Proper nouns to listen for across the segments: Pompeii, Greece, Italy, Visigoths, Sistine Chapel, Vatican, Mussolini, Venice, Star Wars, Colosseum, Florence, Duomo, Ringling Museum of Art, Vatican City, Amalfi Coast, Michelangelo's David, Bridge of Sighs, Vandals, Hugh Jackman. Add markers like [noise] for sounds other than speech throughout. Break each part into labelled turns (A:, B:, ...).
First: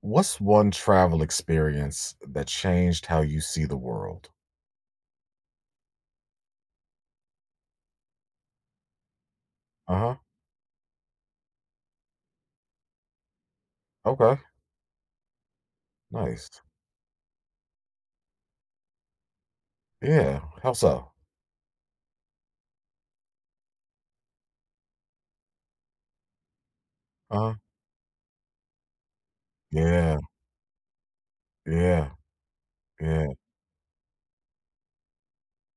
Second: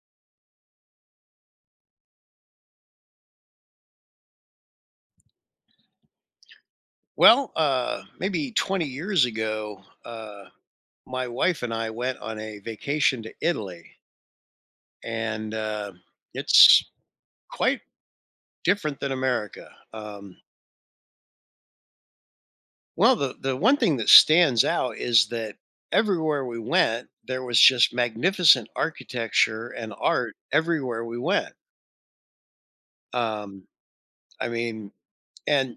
A: What's one travel experience that changed how you see the world?
B: Well, maybe 20 years ago,
A: Uh-huh.
B: my wife and I went on a vacation to Italy,
A: Okay.
B: and
A: Nice.
B: it's quite different than America.
A: Yeah. How so?
B: Well, the one thing that stands out is that everywhere we went, there
A: Uh-huh.
B: was just magnificent architecture and
A: Yeah.
B: art everywhere we went.
A: Yeah. Yeah.
B: Um, I mean, and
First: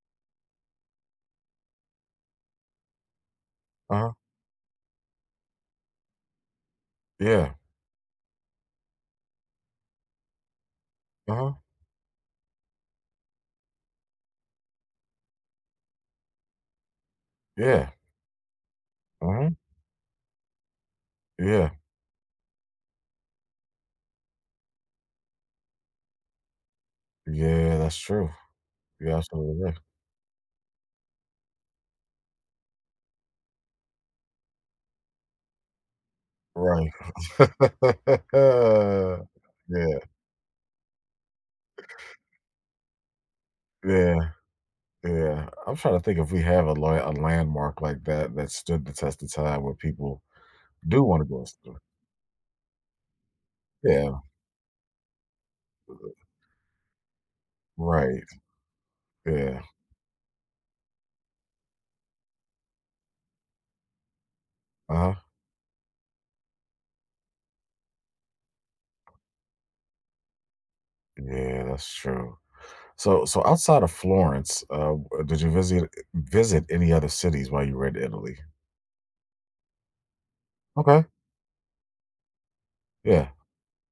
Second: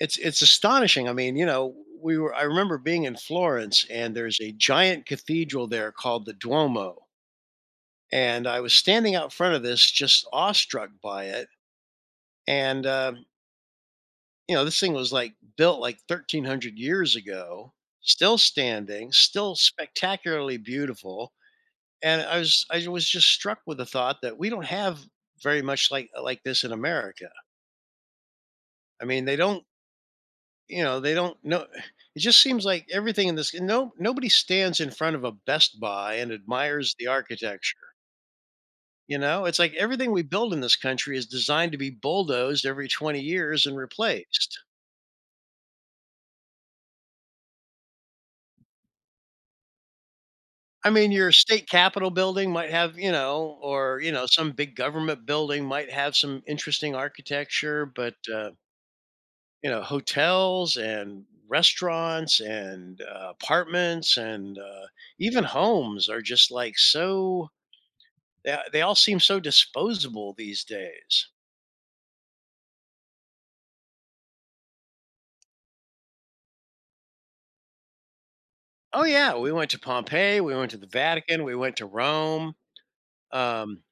B: it's astonishing. I mean, we were I remember being in Florence,
A: Uh-huh.
B: and there's a giant cathedral there called the Duomo.
A: Yeah.
B: And I was standing out front of this, just awestruck by it.
A: Uh-huh.
B: And you know, this thing was like built like 1300 years ago,
A: Yeah.
B: still standing,
A: Uh-huh.
B: still spectacularly beautiful.
A: Yeah.
B: And I was just struck with the thought that we don't have very much like this in America.
A: Yeah, that's true.
B: I
A: You're
B: mean, they don't,
A: absolutely right.
B: you know, they don't know, it just seems like everything in this, no, nobody stands in front of a Best Buy and
A: Right.
B: admires the architecture.
A: [laughs]
B: You know, it's like
A: Yeah.
B: everything we build in this country is designed to be bulldozed every 20 years and
A: Yeah.
B: replaced.
A: Yeah. I'm trying to think if we have a a landmark like that that stood the test of time where people
B: I
A: do
B: mean,
A: want to
B: your
A: go. And
B: state
A: stuff.
B: capitol building might have, you know, or you
A: Yeah.
B: know, some big government building might have some interesting architecture, but
A: Right. Yeah.
B: you know, hotels and restaurants and apartments and
A: Uh-huh.
B: even homes are just like so, they all seem so disposable these days.
A: Yeah, that's true. So, outside of Florence, did you visit visit any other cities while you were in Italy?
B: Oh yeah, we went to Pompeii, we went to the
A: Okay.
B: Vatican, we went to Rome.
A: Yeah.
B: Um,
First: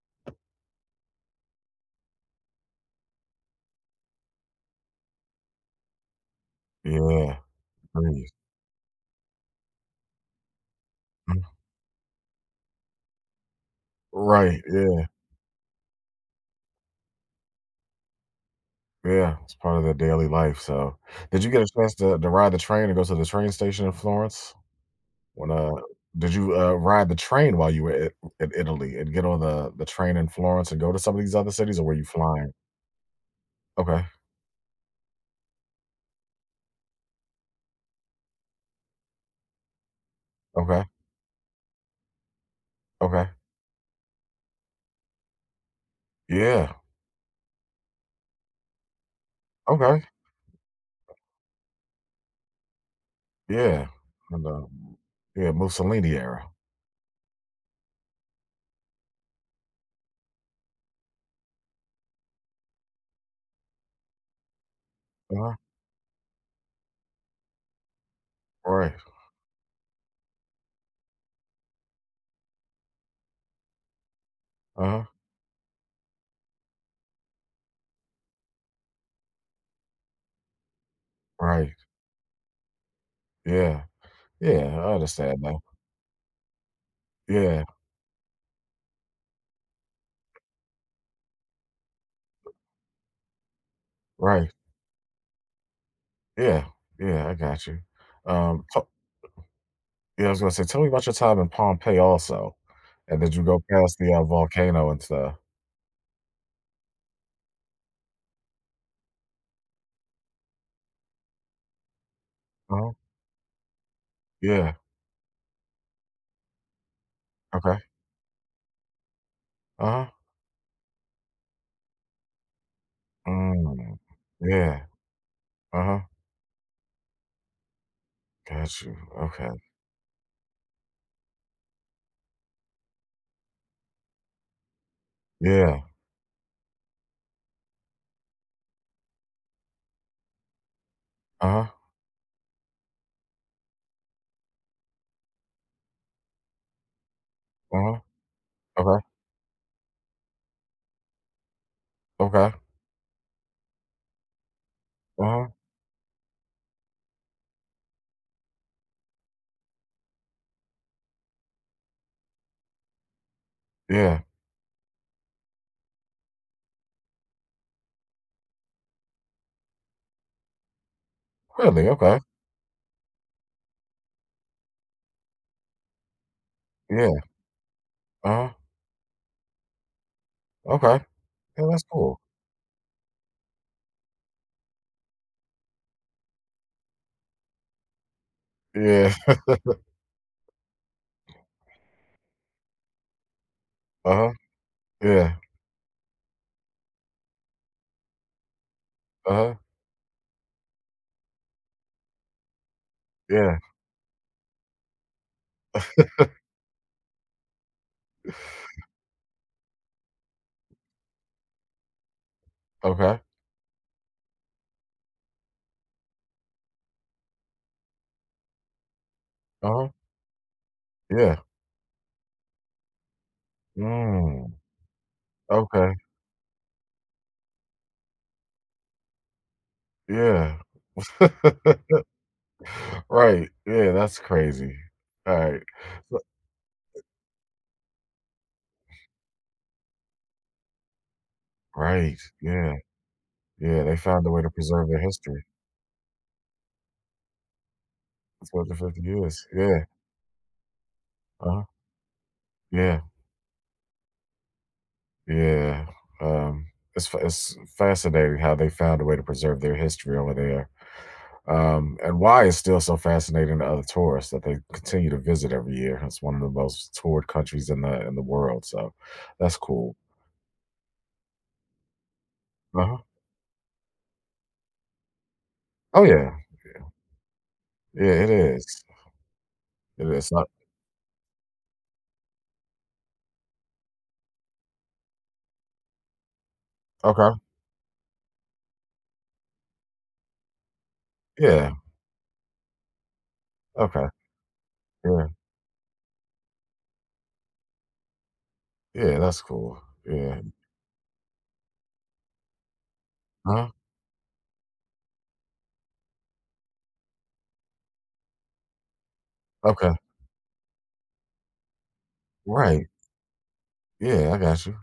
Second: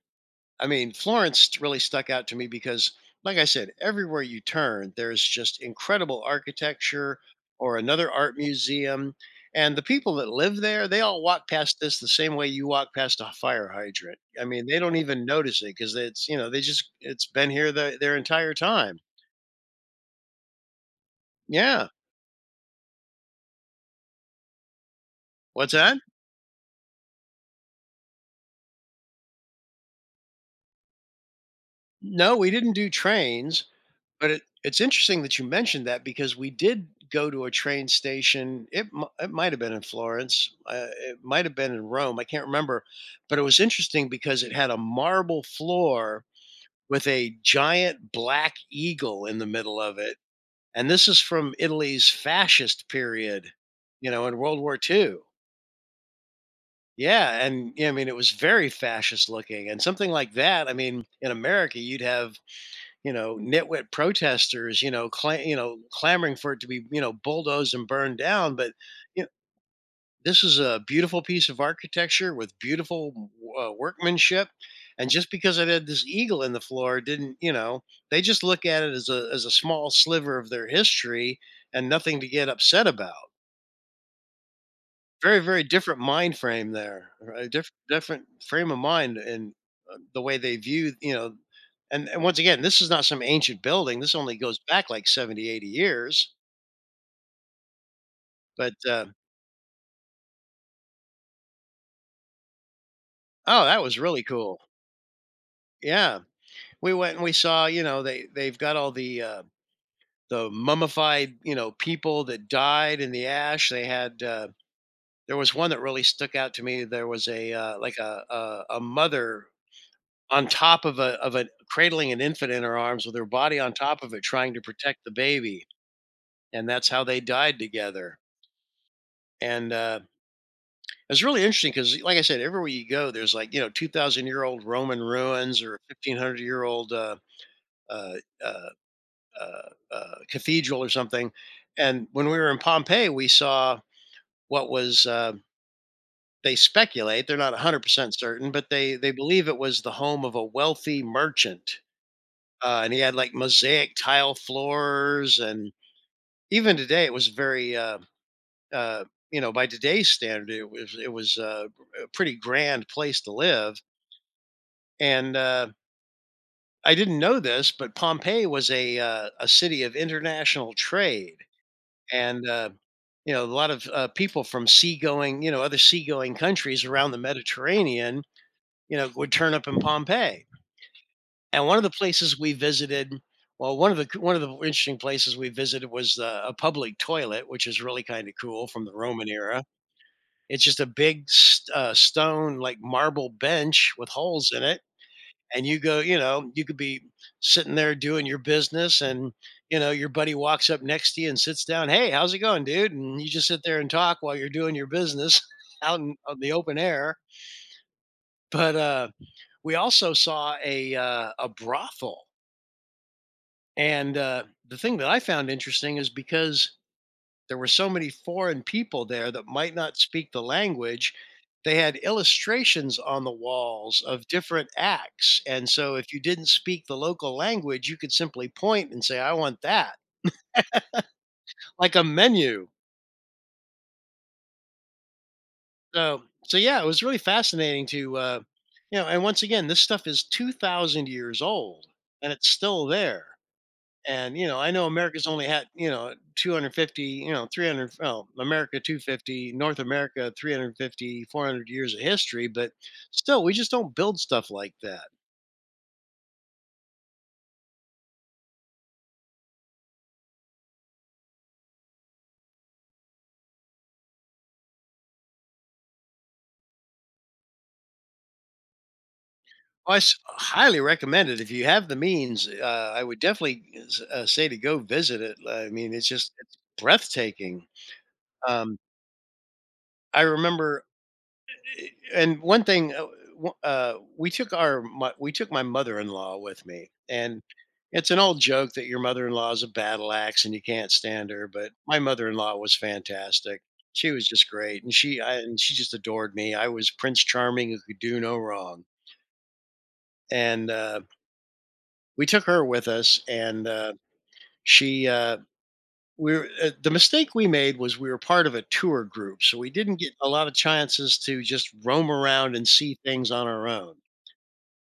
B: I mean, Florence really stuck out to me because, like I said, everywhere you turn, there's just incredible architecture
A: Yeah.
B: or another
A: Greece.
B: art museum. And the people that live there, they all
A: Mhm.
B: walk past this the same way you walk past a fire hydrant. I
A: Right.
B: mean, they don't
A: Yeah.
B: even notice it because it's, you know, they just, it's been here their entire time.
A: Yeah. It's part of their daily life. So, did you get a
B: Yeah.
A: chance to ride the train and go to the train station in Florence? When
B: What's that?
A: did you ride the train while you were in Italy and get on the train in Florence and go to some of these other cities, or were you
B: No,
A: flying?
B: we didn't do trains.
A: Okay.
B: But it's interesting that you mentioned that, because we did go to a train station. It might have been in Florence.
A: Okay.
B: It might have been in Rome. I can't remember.
A: Okay.
B: But it was interesting because it had a marble floor
A: Yeah.
B: with a giant black eagle in the middle of
A: Okay.
B: it. And this is from Italy's fascist period,
A: Yeah,
B: you know, in
A: and,
B: World
A: uh,
B: War Two.
A: yeah, Mussolini era.
B: Yeah, and yeah, I mean it was very fascist looking, and something like that. I mean, in America, you'd have, you know, nitwit protesters, you know,
A: Uh-huh,
B: you know, clamoring for it to be, you know, bulldozed and burned down. But
A: right,
B: you know, this is a beautiful piece of architecture with beautiful workmanship.
A: uh-huh,
B: And just because it had this eagle in the floor, didn't, you know? They just look at it as a small sliver of their history,
A: right,
B: and nothing to get upset about.
A: yeah, yeah, I
B: Very,
A: understand now.
B: very different mind frame there, a
A: Yeah,
B: different frame of mind, and the way they view, you know, and once again, this is not some ancient building, this only
A: right,
B: goes back like 70, 80 years,
A: yeah, yeah, I got you.
B: but,
A: T yeah, I was gonna say, tell me about your time in Pompeii also, and did you go
B: oh, that
A: past
B: was
A: the,
B: really cool.
A: volcano and stuff?
B: Yeah. We went and we saw, you know, they they've got all the mummified, you know, people that
A: Uh-huh,
B: died in the ash. They had,
A: yeah,
B: there was one that really stuck out to me. There was a,
A: okay,
B: like a mother
A: uh-huh,
B: on top of a cradling an infant in her arms with her body on
A: mm,
B: top of it trying to
A: yeah,
B: protect the baby,
A: uh-huh,
B: and that's how they died together.
A: got you, okay,
B: And, it's really interesting because, like I said, everywhere you go, there's, like, you know, 2,000-year-old Roman ruins, or
A: yeah,
B: 1,500-year-old, uh, uh, cathedral or something.
A: uh-huh,
B: And when we were in Pompeii, we saw what was, they speculate, they're not
A: uh-huh,
B: 100% certain, but they
A: okay,
B: they believe it was the home of a wealthy merchant.
A: okay,
B: And he had like mosaic tile floors,
A: uh-huh,
B: and even today it was very, uh, you know, by today's standard, it was a pretty grand place to live.
A: yeah,
B: And I didn't know this, but Pompeii was a city of international trade,
A: really, okay,
B: and you know, a lot of people from seagoing, you know, other seagoing countries around the
A: yeah,
B: Mediterranean,
A: uh-huh,
B: you know, would turn up in Pompeii.
A: okay, yeah,
B: And one
A: that's
B: of the
A: cool.
B: places we visited, well, one of the interesting places we visited was a public toilet, which is really kind of cool from the
A: Yeah.
B: Roman era. It's just a big stone, like marble bench with
A: Uh-huh.
B: holes in it,
A: Yeah.
B: and you go, you know, you could be sitting there doing your business, and
A: Uh-huh.
B: you know, your buddy walks up next to you and sits down. Hey, how's it going, dude? And you just
A: Yeah.
B: sit there and talk while you're doing your business [laughs] out in, on the open air. But we also saw a brothel.
A: Okay.
B: And the thing that I found interesting is, because there were so many foreign people there that might
A: Uh-huh.
B: not speak the language,
A: Yeah.
B: they had illustrations on the walls of
A: Mm.
B: different acts. And
A: Okay.
B: so if you didn't speak the local language, you could simply point and say, I want that,
A: Yeah.
B: like
A: [laughs]
B: a menu.
A: Right. Yeah, that's crazy. Alright. So
B: So, yeah, it was really fascinating to, you know, and once again, this stuff is 2,000 years old
A: right.
B: and it's
A: Yeah.
B: still there.
A: Yeah, they found a
B: And
A: way
B: you
A: to
B: know, I know
A: preserve their
B: America's
A: history
B: only had, you know, 250, you know, 300. Well,
A: for the
B: America
A: 50 years.
B: 250, North
A: Yeah.
B: America 350, four
A: Uh-huh.
B: hundred years of history, but
A: Yeah.
B: still, we just don't build stuff like that.
A: Yeah. Um, it's fascinating how they found a way to preserve their history over there. And why is still so fascinating to other tourists that they continue to visit every year. It's one of the most toured countries in the world, so that's
B: Oh,
A: cool.
B: highly recommend it if you have the means.
A: Uh-huh.
B: I would definitely say to go visit it. I mean,
A: Oh, yeah.
B: it's breathtaking.
A: Yeah, it
B: Um,
A: is. It
B: I
A: is not
B: remember, and one thing, we took we took my mother-in-law with me,
A: okay.
B: and it's an old joke that your mother-in-law is a battle axe and you can't stand her. But
A: Yeah.
B: my mother-in-law was fantastic.
A: Okay.
B: She was just great, and
A: Yeah.
B: and she just adored me. I was Prince Charming who could do no wrong,
A: Yeah, that's cool. Yeah.
B: and we took her with us, and
A: Uh-huh.
B: she. We were, the mistake we made was we were part of a tour group, so we
A: Okay.
B: didn't get a lot of chances to just roam around and
A: Right.
B: see things on our own,
A: Yeah, I got you.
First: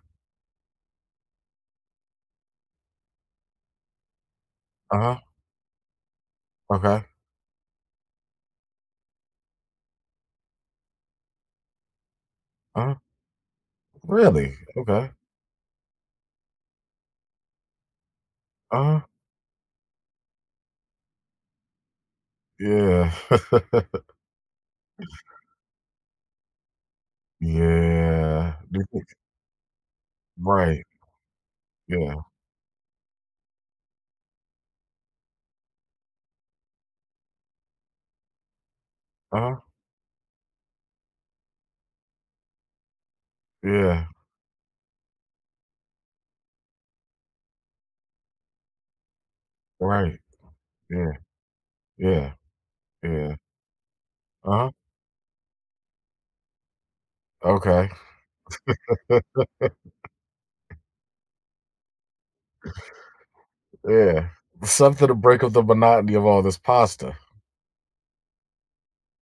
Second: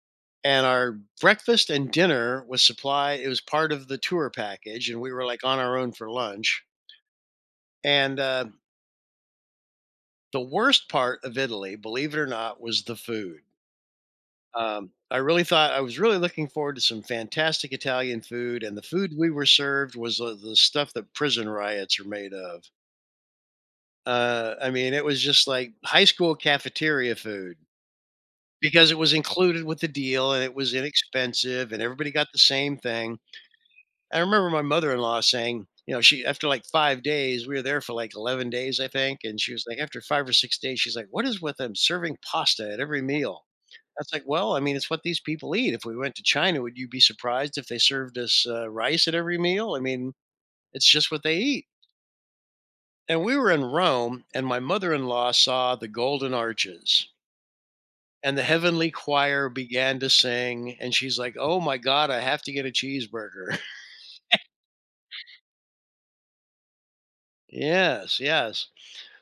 B: and our breakfast and dinner was supply it was part of the tour package, and we
A: Uh-huh.
B: were like on our own for lunch.
A: Okay.
B: And the worst part of Italy, believe it or not, was the
A: Uh-huh.
B: food.
A: Really? Okay.
B: I really thought, I was really looking forward to some fantastic Italian food, and the
A: Uh-huh.
B: food we were served was the stuff that prison riots are made of.
A: Yeah. [laughs]
B: I mean, it was just like high school cafeteria food,
A: Yeah. Do you
B: because it
A: think
B: was included with the deal and it was
A: right.
B: inexpensive and everybody
A: Yeah.
B: got the same thing. I remember my mother-in-law saying, you know, she, after like 5 days, we were there for like 11 days, I think, and she
A: Uh-huh.
B: was like, after 5 or 6 days, she's like, "What is with them serving pasta at every meal?"
A: Yeah.
B: That's like, "Well, I mean, it's what these people eat. If we went to China, would you be surprised if they served us rice at every meal? I mean,
A: Right.
B: it's just
A: Yeah.
B: what they eat."
A: Yeah.
B: And
A: Yeah.
B: we were in Rome, and my
A: Uh-huh.
B: mother-in-law saw the golden arches.
A: Okay.
B: And the heavenly
A: [laughs]
B: choir began to sing, and she's like, "Oh my god, I have to get a cheeseburger."
A: Yeah. Something to break up the monotony of all this pasta.
B: [laughs] Yes, yes.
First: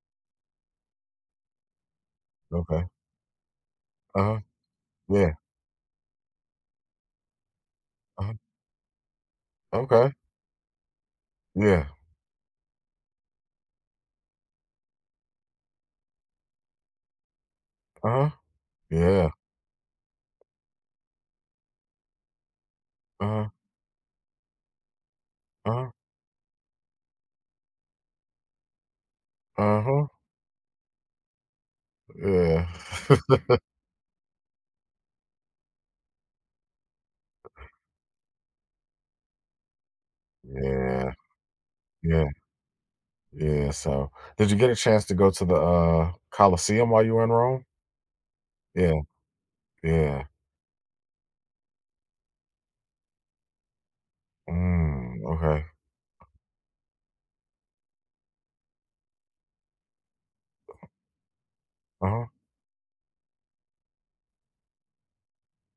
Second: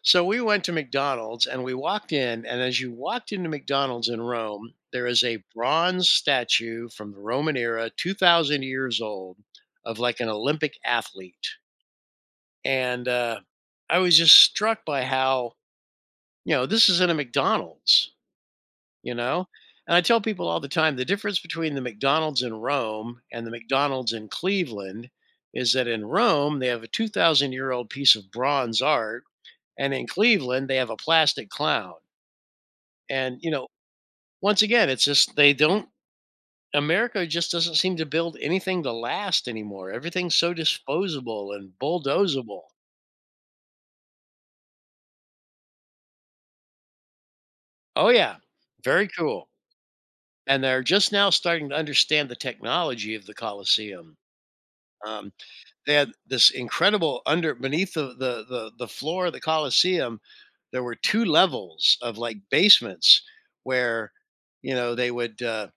B: So we went to McDonald's and we walked in. And as
A: Okay.
B: you walked into McDonald's in
A: Uh-huh.
B: Rome, there is
A: Yeah.
B: a bronze statue from the Roman era,
A: Uh-huh.
B: 2,000 years old, of
A: Okay.
B: like an Olympic athlete.
A: Yeah.
B: And I was just struck by how, you know, this is in a McDonald's,
A: Uh-huh.
B: you
A: Yeah.
B: know? And I tell people all the time, the difference between the McDonald's in Rome and
A: Uh-huh.
B: the McDonald's in Cleveland is that
A: Uh-huh.
B: in Rome, they have a 2,000 year old piece of bronze art. And
A: Uh-huh.
B: in Cleveland, they have a plastic clown.
A: Yeah.
B: And, you know, once again, it's just, they don't, America just doesn't seem to build anything to last anymore. Everything's so
A: Yeah.
B: disposable and
A: Yeah.
B: bulldozable.
A: Yeah. So did you get a chance to go to the Colosseum while you were in Rome?
B: Oh yeah,
A: Yeah.
B: very cool.
A: Yeah.
B: And they're just now starting to understand the technology of the Colosseum.
A: Mm.
B: Um,
A: Okay.
B: they had this incredible under beneath the floor of the Coliseum, there were two levels of
A: Uh-huh.
B: like basements where you know they would,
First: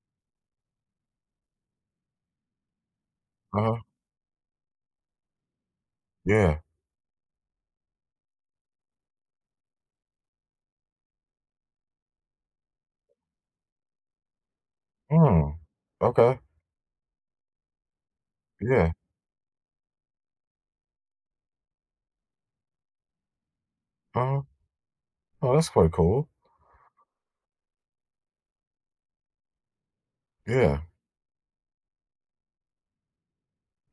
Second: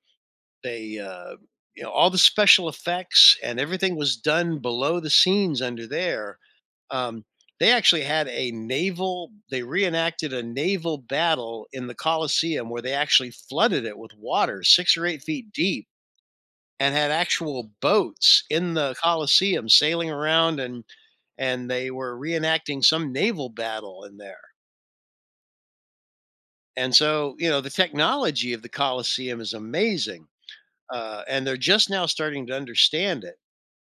B: they, you know, all the special effects and
A: Uh-huh.
B: everything was done below the scenes under there.
A: Yeah.
B: Um, they actually had they reenacted a naval battle in the Coliseum where they actually flooded it with water 6 or 8 feet
A: Mm.
B: deep
A: Okay.
B: and had actual boats in
A: Yeah.
B: the Coliseum sailing around, and they were reenacting some naval battle in
A: Uh-huh.
B: there.
A: Oh, that's quite cool.
B: And so, you know, the technology of the Coliseum is amazing.
A: Yeah.
B: And they're just now starting to understand it.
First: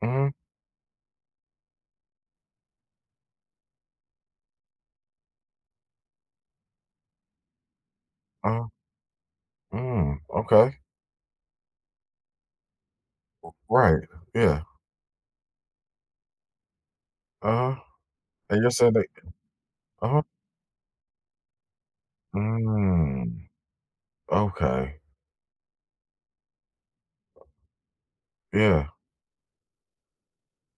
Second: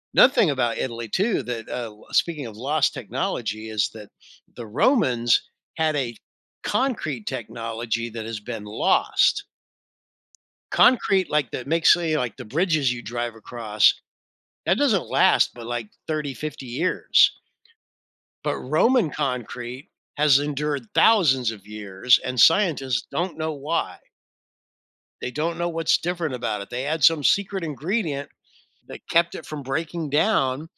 A: Mm-hmm.
B: Another thing about Italy too that, speaking of lost technology, is that the Romans had a concrete technology that has been
A: Uh-huh.
B: lost.
A: Mm. Okay.
B: Concrete like that makes, say, like, the bridges you drive across,
A: Right. Yeah.
B: that doesn't last but, like, 30, 50 years.
A: Uh-huh.
B: But
A: And you said saying
B: Roman
A: that
B: concrete
A: uh-huh.
B: has endured thousands of years, and scientists don't
A: Mm.
B: know why.
A: Okay.
B: They don't know what's different about it. They had some secret ingredient
A: Yeah.
B: that kept it from breaking down.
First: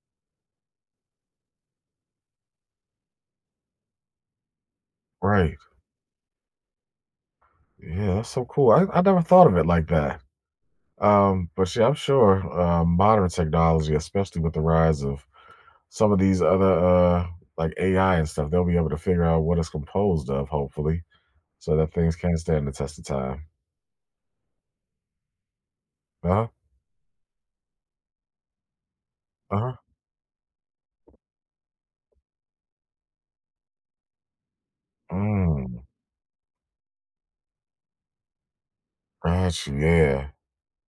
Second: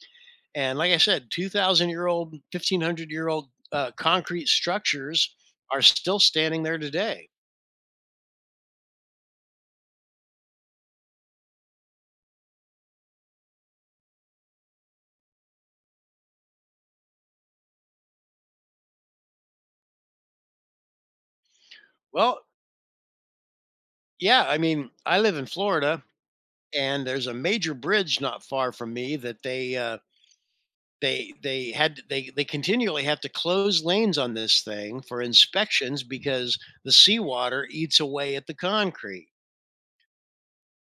B: And like I said, 2,000 year old, 1,500 year old concrete structures
A: Right.
B: are still standing there today.
A: Yeah, that's so cool. I never thought of it like that. But yeah, I'm sure modern technology, especially with the rise of some of these other like AI and stuff, they'll be able to figure out what it's composed of, hopefully, so that things can
B: Well,
A: stand the test of time.
B: yeah, I mean, I live in Florida,
A: Uh-huh.
B: and there's a major bridge not far from me that
A: Uh-huh.
B: they had they continually have to close lanes on this thing for
A: Mm.
B: inspections because the seawater eats away at the concrete
A: Gotcha. Yeah.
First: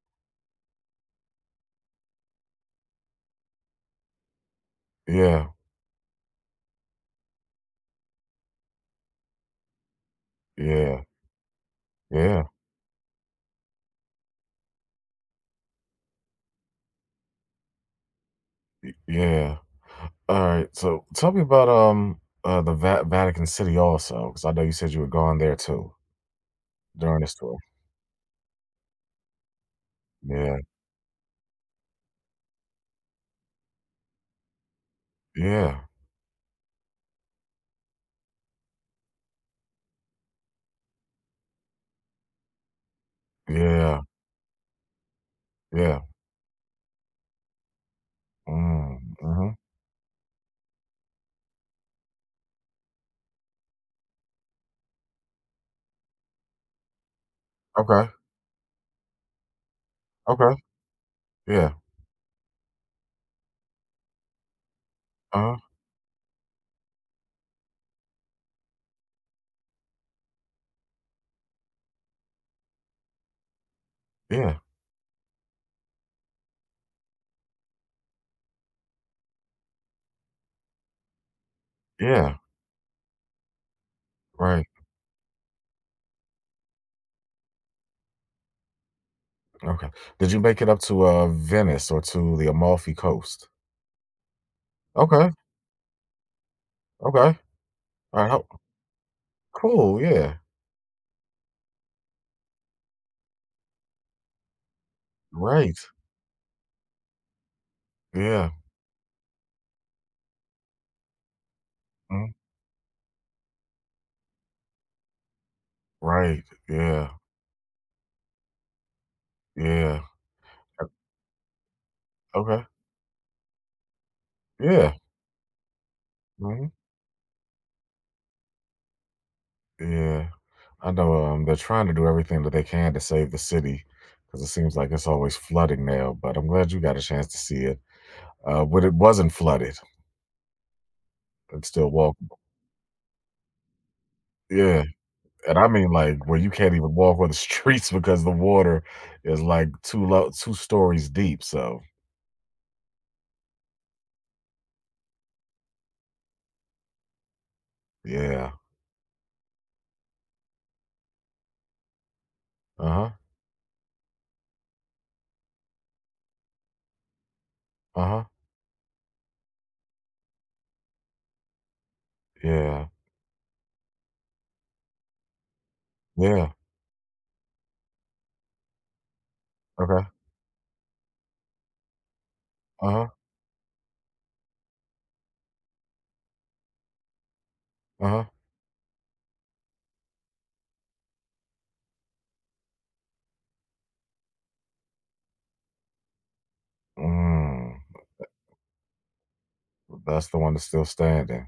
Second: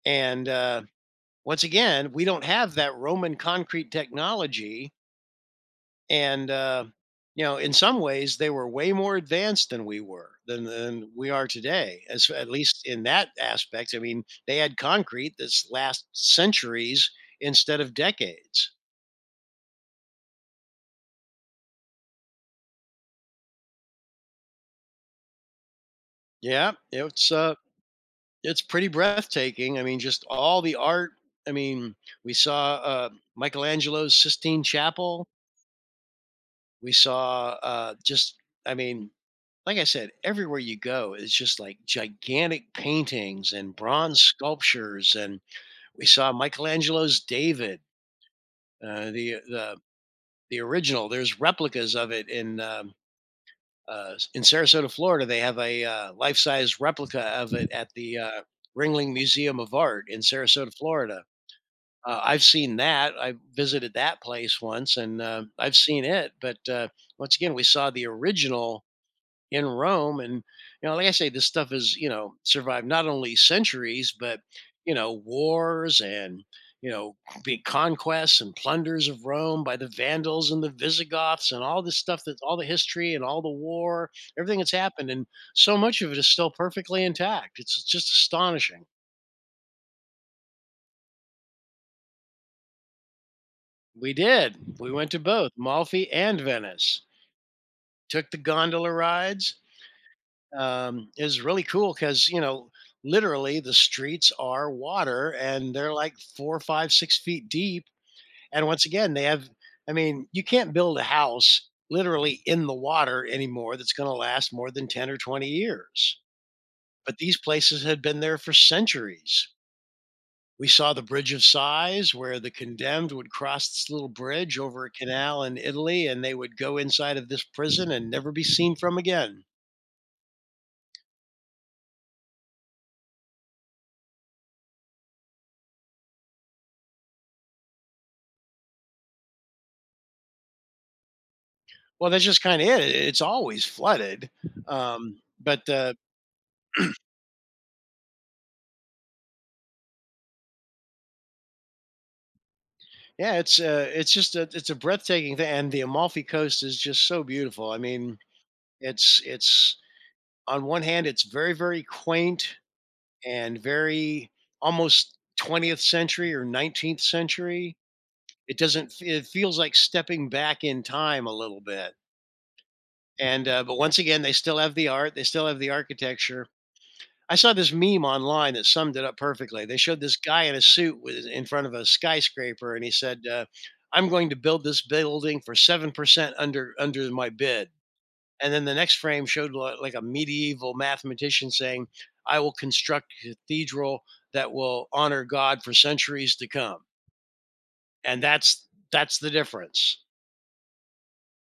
B: and once again, we don't have that Roman concrete technology.
A: Yeah.
B: And uh, you know in some ways they were way more advanced than we were
A: Yeah.
B: than we are today, as
A: Yeah.
B: at least in that aspect. I mean, they had concrete that's last centuries instead of decades.
A: Y- Yeah. All right. So tell me about the Vatican City also, because I know you said you were gone there too
B: Yeah,
A: during
B: it's
A: this
B: uh
A: tour.
B: it's pretty breathtaking. I mean, just
A: Yeah.
B: all the art. I mean, we saw Michelangelo's Sistine Chapel.
A: Yeah.
B: We saw just I mean Like I said, everywhere you go, it's just like gigantic paintings and
A: Yeah.
B: bronze sculptures. And
A: Yeah.
B: we saw Michelangelo's David,
A: Mm,
B: the
A: hmm.
B: the the original. There's replicas of it in Sarasota, Florida. They have a life size replica of it at
A: Okay.
B: the Ringling Museum of Art in
A: Okay.
B: Sarasota, Florida.
A: Yeah.
B: I've seen that. I visited that place once, and
A: Uh.
B: I've seen it. But once again, we saw the original in Rome. And, like I say, this stuff has, survived not only centuries, but,
A: Yeah.
B: you know, wars and, you know, big conquests and plunders of Rome by the Vandals and the Visigoths and all this stuff,
A: Yeah.
B: that all the history and all the war, everything
A: Right.
B: that's happened. And so much of it is still perfectly intact. It's just astonishing.
A: Okay. Did you make it up to Venice or to the Amalfi Coast?
B: We did. We went to
A: Okay.
B: both Malfi and Venice,
A: Okay. All right.
B: took the
A: How-
B: gondola rides.
A: cool. Yeah.
B: Um, is really cool because, you know, literally the streets are water, and
A: Right.
B: they're like 4, 5, 6 feet deep.
A: Yeah.
B: And once again, they have, I mean, you can't build a house
A: Mm,
B: literally in the water anymore that's going to last more than 10 or 20 years,
A: right. Yeah.
B: but these places had been there for centuries.
A: Yeah.
B: We saw the Bridge of Sighs, where the
A: Okay.
B: condemned would cross this little bridge over a
A: Yeah.
B: canal in Italy, and they would
A: Mhm.
B: go inside of this prison and never be seen from again.
A: Yeah, I know. They're trying to do everything that they can to save the city because it seems like it's always flooding now. But I'm glad you got a chance to see it. But it wasn't flooded, it's still
B: Well,
A: walk.
B: that's just kinda it. It's always flooded.
A: Yeah,
B: Um,
A: and I
B: but,
A: mean
B: uh,
A: like where you can't even walk on the [laughs] streets because the water is like two low, two stories deep. So
B: yeah, it's a it's just a it's a breathtaking thing, and the Amalfi Coast is just so beautiful. I mean,
A: yeah.
B: it's on one hand, it's very, very quaint
A: Uh huh.
B: and very almost 20th century or 19th century.
A: Uh huh.
B: It doesn't f It feels like stepping back in time a little bit.
A: Yeah.
B: And, but once again, they still have the art, they still have the architecture.
A: Yeah.
B: I saw this meme online that summed it up perfectly. They showed
A: Okay.
B: this guy in a suit with in front of a skyscraper, and he
A: Uh huh.
B: said, "I'm going to build this building for 7% under my bid."
A: Uh huh.
B: And then the next frame showed like a medieval mathematician saying, "I will construct a cathedral that will honor God for centuries to come."
A: Mm,
B: And that's the difference.
A: that's the one that's still standing.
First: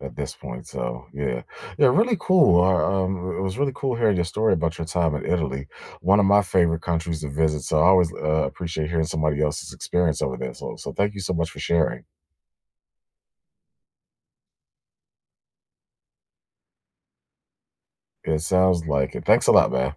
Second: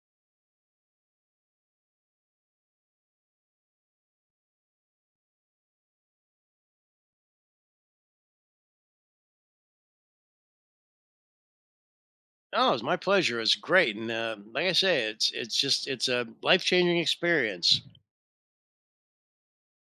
A: At this point. So yeah, yeah, really cool. It was really cool hearing your story about your time in Italy, one of my favorite countries to visit. So I always appreciate hearing somebody else's experience over there. So thank you so much for sharing.
B: Oh, it's my pleasure. It's great, and like I say, it's a life changing experience.
A: It sounds like it. Thanks a lot, man.